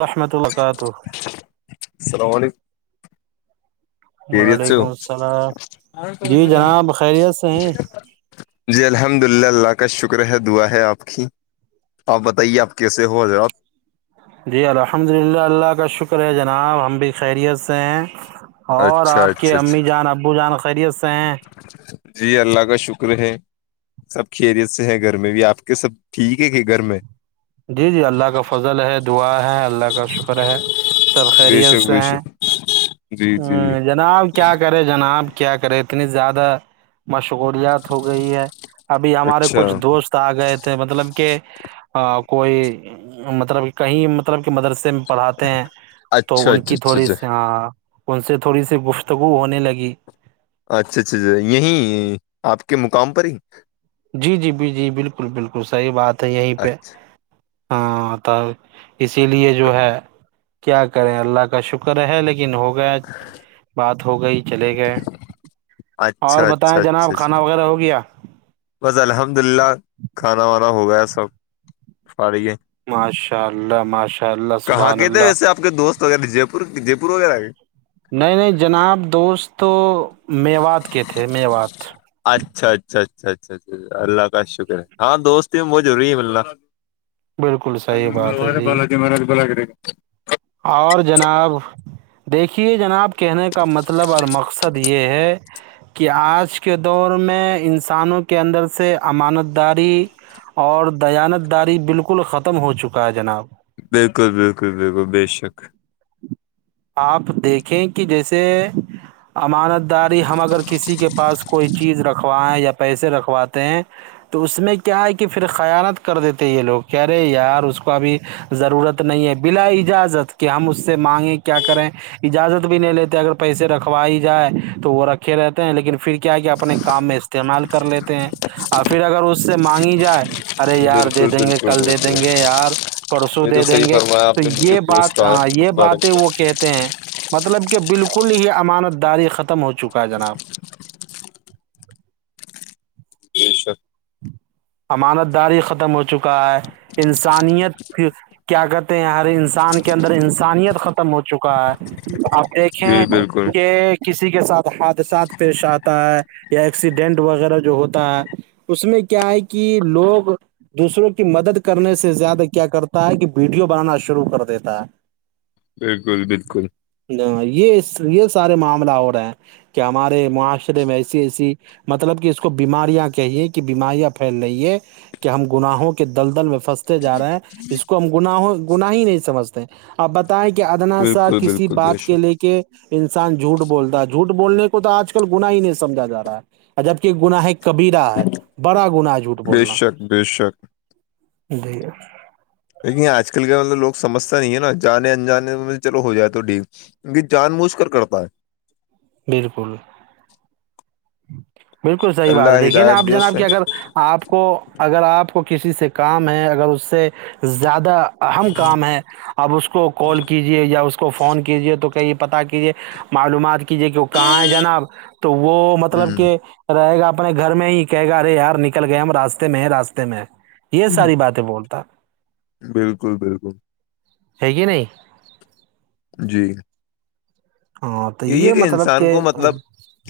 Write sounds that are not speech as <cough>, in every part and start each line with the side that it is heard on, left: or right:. right: ورحمۃ وبرکاتہ
left: السلام علیکم خیریت سے
right: وعلیکم
left: ہو
right: السلام جی جناب خیریت سے ہیں
left: جی الحمد للہ اللہ کا شکر ہے دعا ہے آپ کی آپ بتائیے آپ کیسے ہو جناب
right: جی الحمد للہ اللہ کا شکر ہے جناب ہم بھی خیریت سے ہیں اور
left: اچھا
right: آپ کے
left: اچھا اچھا
right: امی جان ابو جان خیریت سے ہیں
left: جی اللہ کا شکر ہے سب خیریت سے ہے گھر میں بھی آپ کے سب ٹھیک ہے کہ گھر میں
right: جی جی اللہ کا فضل ہے دعا ہے اللہ کا شکر ہے سب
left: بے
right: خیریت
left: شک
right: سے
left: بے
right: ہیں
left: شک جی جی
right: ہ جناب کیا کرے جناب کیا کرے اتنی زیادہ مشغولیات ہو گئی ہے ابھی ہمارے
left: اچھا
right: کچھ دوست آ گئے تھے مطلب کہ کوئی مطلب کہیں مطلب کہ مدرسے میں پڑھاتے ہیں تو
left: اچھا
right: ان
left: اچھا
right: کی
left: اچھا
right: تھوڑی
left: اچھا
right: س ان سے تھوڑی سی گفتگو ہونے لگی
left: اچھا اچھا اچھا یہی آپ کے مقام پر ہی
right: جی جی ج جی بالکل بالکل صحیح بات ہے یہیں پہ
left: اچھا
right: ہاں اسی لیے جو ہے کیا کریں اللہ کا شکر ہے لیکن ہو ہو گیا بات ہو گئی چلے گئے
left: اچھا
right: اور
left: اچھا
right: بتائیں
left: اچھا
right: جناب
left: اچھا
right: کھانا وغیرہ ہو گیا
left: بس الحمد للہ کھانا وانا ہو گیا سب فارغ ہے
right: ماشاء اللہ ماشاء اللہ
left: کہاں
right: سبحان
left: گ تھے
right: اللہ
left: ویسے آپ کے دوست وغیرہ جے پور جے پور وغیرہ کے
right: نہیں نہیں جناب دوست تو میوات کے تھے میوات
left: اچھا اچھا اچھا اچھا اچا اللہ کا شکر ہے ہاں دوستی ہیں وہ ضروری ہے ملنا
right: بالکل صحیح بات ہے جی
left: <unintelligible>
right: اور جناب دیکھیے جناب کہنے کا مطلب اور مقصد یہ ہے کہ آج کے دور میں انسانوں کے اندر سے امانت داری اور دیانت داری بالکل ختم ہو چکا ہے جناب
left: بالکل بالکل بالکل بے شک
right: آپ دیکھیں کہ جیسے امانت داری ہم اگر کسی کے پاس کوئی چیز رکھوائیں یا پیسے رکھواتے ہیں تو اس میں کیا ہے کہ پھر خیانت کر دیتے یہ لوگ کہہ رہے ہیں یار اس کو ابھی ضرورت نہیں ہے بلا اجازت کہ ہم اس سے مانگیں کیا کریں اجازت بھی نہیں لیتے اگر پیسے رکھوائی جائے تو وہ رکھے رہتے ہیں لیکن پھر کیا ہے کیا اپنے کام میں استعمال کر لیتے ہیں اور پھر اگر اس سے مانگی جائے ارے یار دے
left: بالکل
right: دیں گے
left: بالکل
right: کل دے دیں
left: بالکل
right: گے یار پرسوں
left: یہ تو
right: دے
left: صحیح
right: دیں گے
left: فرمایا
right: تو
left: آپ نے
right: یہ
left: بالکل درست
right: بات
left: کہا
right: ہاں
left: ہے
right: یہ
left: اس بارے
right: باتیں
left: میں
right: وہ کہتے ہیں مطلب کہ بالکل ہی امانت داری ختم ہو چکا ہے جناب
left: <unintelligible>
right: امانت داری ختم ہو چکا ہے انسانیت کی کیا کہتے ہیں ہر انسان کے اندر انسانیت ختم ہو چکا ہے آپ دیکھیں
left: جی بالکل
right: کہ کسی کے ساتھ حادثات پیش آتا ہے یا ایکسیڈینٹ وغیرہ جو ہوتا ہے اس میں کیا ہے کہ لوگ دوسروں کی مدد کرنے سے زیادہ کیا کرتا ہے کہ ویڈیو بنانا شروع کر دیتا ہے رہ
left: بالکل بالکل
right: ج یہ یہ سارے معاملہ ہو رہے ہیں کہ ہمارے معاشرے میں ایسی ایسی مطلب کہ اس کو بیماریاں کہیے کہ بیماریاں پھیل رہے کہ ہم گناہوں کے دل دل میں پنستے جا رہے ہیں اس کو ہم گناہوں گناہ ہی نہیں سمجھتے ہے آپ بتائیں کہ ادنا سا
left: بالکل
right: کسی
left: بالکل بے
right: بات کے
left: شک
right: لے کے انسان جھوٹ بولتا ہے جھوٹ بولنے کو تو آج کل گنااہ ہی نہیں سمجھا جا رہا ہے جبک گناہ کبھییرا ہے بڑا کو نہ جھوٹ
left: بے
right: بولنا
left: شک بے شک
right: د
left: لیکن آج کل کا مطلب لوگ سمجتا نہیں ہے نا جانے انجانے میں چلو ہو جائے تو ٹھیک کی جان موجھ کر کرتا ہے
right: بالکل بالکل صحیح بات ہے
left: اللہ
right: دیکھیے نا آپ
left: ہدایت دے
right: جناب
left: اسے
right: کہ اگر آپ کو اگر آپ کو کسی سے کام ہے اگر اس سے زیادہ اہم کام ہے اپ اس کو کال کیجیے یا اس کو فون کیجیے تو کئی پتا کیجیے معلومات کیجیے کہ وہ کہاں ہے جناب تو وہ مطلب کہ رہے گا اپنے گھر میں ہی کہے گا ارے یار نکل گئے ہم راستے میں ہے راستے میں یہ
left: ہوں
right: ساری بات بولتا
left: بالکل بالکل
right: ہے گ نہیں
left: جی
right: ہاں تو
left: یہی ہے
right: یہ
left: کہ
right: مطلب
left: انسان کو مطلب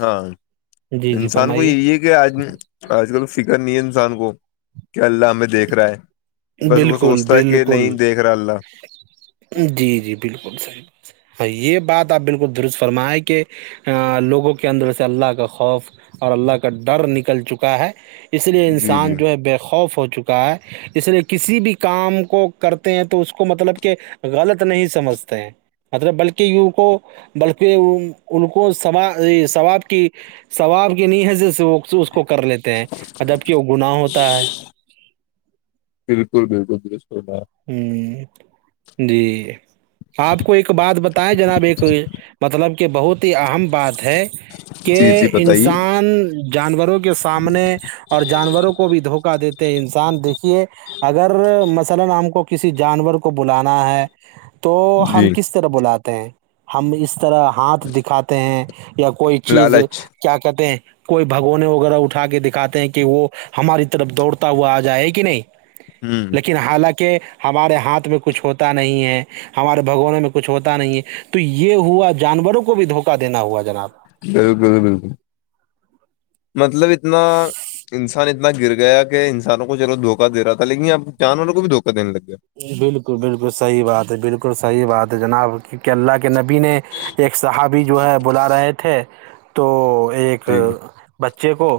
left: ہاں
right: جی جی
left: انسان کو
right: فرمائیے
left: یہی ہے کہ آج آج کل فکر نہیں ہے انسان کو کہ اللہ ہمیں دیکھ رہا ہے بس وہ
right: بالکل
left: سوچتا ہے کہ نہیں
right: بالکل
left: دیکھ رہا اللہ
right: جی جی بالکل صحیح ہاں یہ بات آپ بالکل درست فرمائیں کہ لوگوں کے اندر سے اللہ کا خوف اور اللہ کا ڈر نکل چکا ہے اس لیے
left: جی جی
right: انسان جو ہے بے خوف ہو چکا ہے اس لیے کسی بھی کام کو کرتے ہیں تو اس کو مطلب کہ غلط نہیں سمجھتے ہیں مطلب بلکہ ی کو بلکہ ان کوا ثواب کی ثواب کے نہیں ہے جی سے وہ اس کو کر لیتے ہیں ا جب کہ وہ گناہ ہوتا ہے
left: بالکل بالکل بالکپ
right: ہوں جی آپ کو ایک بات بتائے جناب ایک مطلب کہ بہت ہی اہم بات ہے کہ
left: جی جی بتائیے
right: انسان جانوروں کے سامنے اور جانوروں کو بھی دھوکہ دیتے ہیں انسان دیکھیے اگر مسالا نام کا کو کسی جانور کو بلانا ہے تو ہم
left: جی
right: کس طرح بلاتے ہیں ہم اس طرح ہاتھ دکھاتے ہیں یا کوئی چیز
left: لالچ
right: کیا کہتے ہیں کوئی بھگونے وغیرہ اٹھا کے دکھاتے ہیں کہ وہ ہماری طرف دوڑتا ہوا آ جائے کہ نہیں
left: ہوں
right: لیکن حالانکہ ہمارے ہاتھ میں کچھ ہوتا نہیں ہے ہمارے بھگوانوں میں کچھ ہوتا نہیں ہے تو یہ ہوا جانوروں کو بھی دھوکا دینا ہوا جناب
left: بالکل بالکل مطلب اتنا انساننا اتنا گر گیا کہ انسانوں کو چلو دھوکا د رہا تھا لیکن اب چاند والوں کو بھی دھوکا دینے لگ گیا
right: بالکل بالکل صحیح بات ہے بالکل صحیح بات ہے جناب کی کہ اللہ کے نبی نے ایک صاحابی جو ہے بلا رہے تھے تو ایک
left: جی
right: بچے کو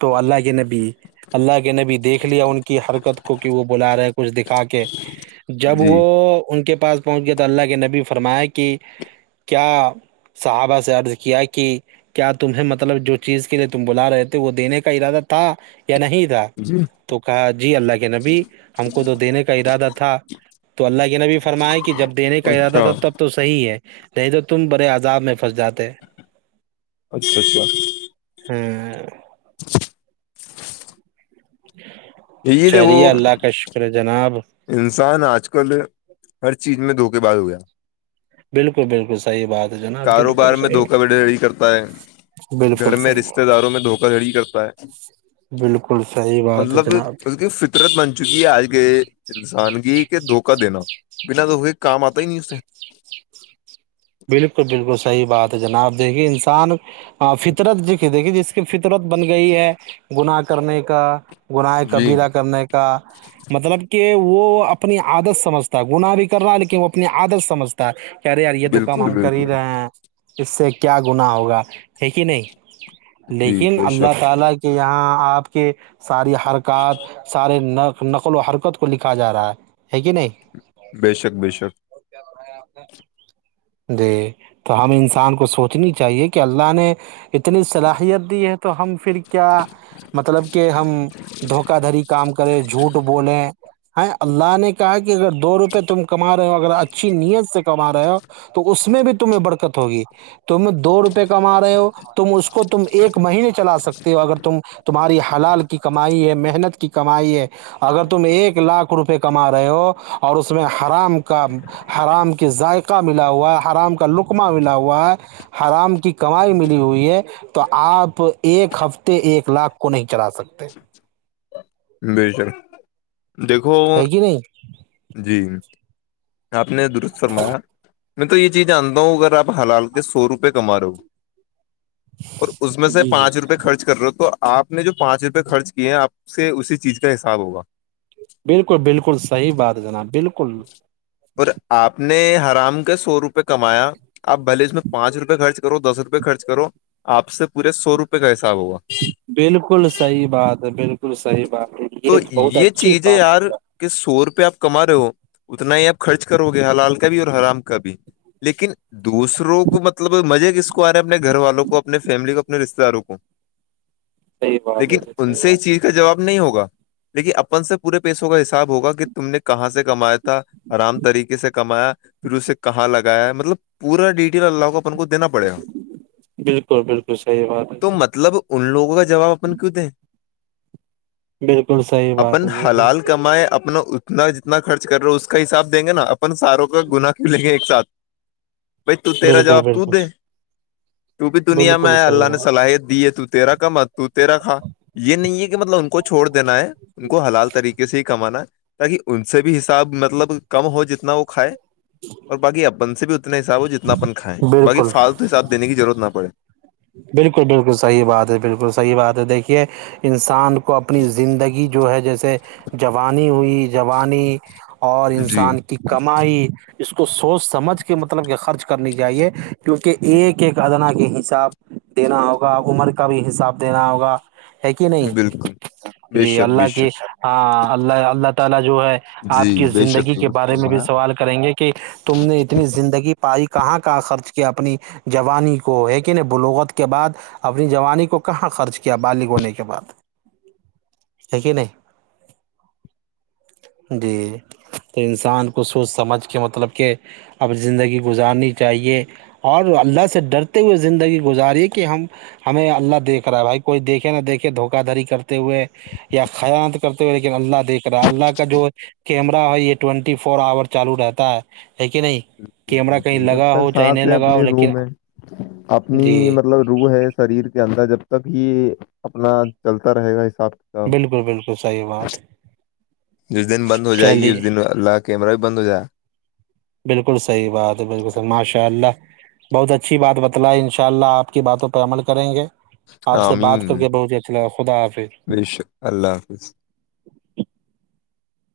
right: تو اللہ کے نبی اللہ کے نبی تو دیکھ لیا ان کی حرکت کو کہ وہ بلا رہے کچھ دکھا کے جب
left: جی
right: وہ ان کے پاس پہنچ گیا تو اللہ کے نبی فرمایا کہ کیا صحابہ سے عرض کیا کہ کیا تمہیں مطلب جو چیز کے لیے تم بلا رہے تھے وہ دینے کا ارادہ تھا یا نہیں تھا
left: جی
right: تو کہا جی اللہ کے نبی ہم کو تو دینے کا ارادہ تھا تو اللہ کے نبی فرمایا کہ جب دینے کا ارادہ
left: اچھا
right: تھا تب تو صحیح ہے رہ تو تم بڑے عذاب میں پھنس جاتے
left: اچھا اچھا
right: ہوں
left: <inaudible> یہ دیکھو
right: چلیے اللہ کا شکر ہے جناب
left: انسان آج کل ہر چیز میں دھوکے باز ہو گیا
right: بالکل بالکل صحیح بات ہے جناب بالکل
left: کاروبار میں
right: صحی
left: دھوکہ دھڑی کرتا ہے گھر میں رشتے داروں میں دھوکا دھڑی کرتا ہے
right: بالکل صحی بات ہے جناب
left: قدرت بن چکی ہے آج کے انسان کی کہ دھوکا دین بنا دکے کے کام آتا ہی نہیں اس
right: بالکل بالکل صحیح بات ہے جناب دیکھیے انسان فطرت د دیکھیے جس کی فطرت بن گئی ہے گناہ کرنے کا گناہ
left: جی
right: قبراہ کرنے کا مطلب کہ وہ اپنی عادت سمجھتا ہے گناہ بھی کر رہا ہے لیکن وہ اپنی عادت سمجھتا کہہ رہے ار یہ تو کام
left: بالکل
right: ہم کر ہی
left: بالکل
right: رہے ہیں اس سے کیا گنااہ ہوگا ہے کہ نہیں
left: جی
right: لیکن
left: بے
right: اللہ
left: شک
right: تعالی کے کہ یہاں آپ کے ساری حرکات سارے نق نقل و حرکت کو لکھا جا رہا ہے کہ نہیں
left: بے شک بے شک
right: کیا ہو رہا ہے آپ نے <unintelligible> جی تو ہم انسان کو سوچنی چاہیے کہ اللہ نے اتنی صلاحیت دی ہے تو ہم پھر کیا مطلب کہ ہم دھوکا دھڑی کام کریں جھوٹ بولیں ہیں اللہ نے کہا کہ اگر دو روپئے تم کما رہے ہو اگر اچھی نیت سے کما رہے ہو تو اس میں بھی تمہیں برکت ہوگی تم دو روپئے کما رہے ہو تم اس کو تم ایک مہینے چلا سکتے ہو اگر تم تمہاری حلال کی کمائی ہے محنت کی کمائی ہے اگر تم ایک لاکھ روپئے کما رہے ہو اور اس میں حرام کا حرام کے ذائقہ ملا ہوا ہے حرام کا لقمہ ملا ہوا ہے حرام کی کمائی ملی ہوئی ہے تو آپ ایک ہفتے ایک لاکھ کو نہیں چلا سکتے
left: بےشر دیکھو
right: ہے کہ نہیں
left: جی آپ نے درست فرمایا میں تو یہ چیز آتا ہوں اگر آپ حلال کے سو روپ کما رہا ہو اور اس میں سے
right: جی جی
left: پانچ روپئے خرچ کر رہے ہو تو آپ نے جو پانچ روپئے خرچ کیے ہیں آپ سے اسی چیز کا حساب ہوگا
right: بالکل بالکل صحی بات جناب بالکل
left: اور آپ نے حرام کے سو روپئے کمایا آپ بھلے اس میں پانچ روپے خرچ کرو دس روپئے خرچ کرو آپ سے پورے سو روپئے کا حساب ہوگا
right: بالکل صحیح بات ہے بالکل صحیح بات ہے
left: تو
right: یہ بہت اچھی
left: چیزیں
right: بات
left: یار
right: ہے
left: کہ سو روپئے آپ کما رہے ہو اتنا ہی آپ خرچ کرو گے حلال کا بھی اور حرام کا بھی لیکن دوسروں کو مطلب مزہ کس کو ار ہے اپنے گھر والوں کو اپنے فیملی کو اپنے رشتے داروں کو
right: صحیح بات ہے
left: لیکن ان
right: جی
left: سے اس چیز کا جواب نہیں ہوگا لیکن اپن سے پورے پیسوں کا حساب ہوگا کہ تم نے کہاں سے کمایا تھا آرام طریقے سے کمایا پھر اسے کہاں لگایا مطلب پورا ڈیٹیل اللہ کو کو دینا پڑے گ
right: بالکل بالکل صحیح بات ہے
left: تو
right: جی
left: مطلب ان لوگوں کا جواب اپن کیوں دیں
right: بالکل صحی
left: اپن حلال کمائے اپنا اتنا جتنا خرچ کر رہے ہو اس کا حساب دیں گے نا اپن ساروں کا گنا کیوں لیں گے ایک ساتھ بھائی ت تیرا
right: بالکل
left: جاب ت دے
right: بالکل
left: تو بھی دنیا میں
right: بالکل
left: آ
right: صحیح
left: اللہ نے
right: بات
left: صلاحیت دی ہے تو تیرا کمت تو تیرا کھا یہ نہیں ہے کہ مطلب ان کو چھوڑ دینا ہے ان کو حلال طریقے سے ہی کمانا ہے تاکہ ان سے بھی حساب مطلب کم ہو جتنا وہ کھائے اور باقی اپن سے بھی اتنا حساب ہو جتنا اپن کھائیں باقی
right: بالکل
left: فالتو حساب دینے کی ضرورت نہ پڑے
right: بالکل بالکل صحیح بات ہے بالکل صحیح بات ہے دیکھیے انسان کو کو اپنی زندگی جو ہے جیسے جوانی ہوئی جوانی اور
left: جی
right: انسان کی کمائی اس کو سوچ سمجھ کے مطلب کہ خرچ کرنی چاہیے کیونکہ ایک ایک ادنا کے حساب دینا ہوگا عمر کا بھی حساب دینا ہوگا ہے کہ نہیں
left: بالکل بے
right: جی
left: شک
right: اللہ
left: بے
right: کی
left: شک
right: ہاں اللہ اللہ تعالی جو ہے آپ
left: جی
right: کی
left: بے
right: زندگی
left: شک
right: کے
left: درست
right: بارے میں بھی
left: فرمایا
right: سوال کریں گے کہ تم نے اتنی زندگی پائی کہاں کہاں خرچ کیا اپنی جوانی کو ہے کہ نہیں بلوغت کے بعد اپنی جوانی کو کہاں خرچ کیا بالغ ہونے کے بعد ایکیک ہی نہیں جی تو انسان کو سوچ سمجھ کے مطلب کہ اب زندگی گزارنی چاہیے اور اللہ سے ڈرتے ہوئے زندگی گزاری کہ ہمیں اللہ دیکھ رہا ہے بھائی کوئی دیکھے نہ دیکھے دھوکہ دھڑی کرتے ہوئے یا خیاانات کرتے ہوئے لیکن اللہ دیکھ رہا ہے اللہ کا جو کیمرا ہے یہ ٹوینٹی فور آور چالو رہتا ہے ہے کہ نہیں کیمرہ کہیں
left: بالکل جب
right: لگا
left: تک
right: ہو چاہے
left: سانس
right: نہیں
left: ہے
right: لگا
left: اپنی
right: ہو
left: روح
right: لیکن
left: میں
right: جی
left: اپنی مطلب رو ہے شریر کے اندر جب تک ہی اپنا چلتا رہے گا حساب تو
right: بالکل بالکل صحیح بات
left: جس دن بند ہو جائے گی
right: چلیے
left: اس دن اللہ کیمرہ بھی بند ہو جائے
right: بالکل صحیح بات ہے بالکلحح ماشاء اللہ بہت اچھی بات بتلائے ان شاء اللہ آپ کی باتوں پہ عمل کریں گے آپ
left: گا۔
right: سے بات کر
left: آمین
right: کے بہت ہی اچھا لگا خدا حافظ
left: بے شک اللہ حافظ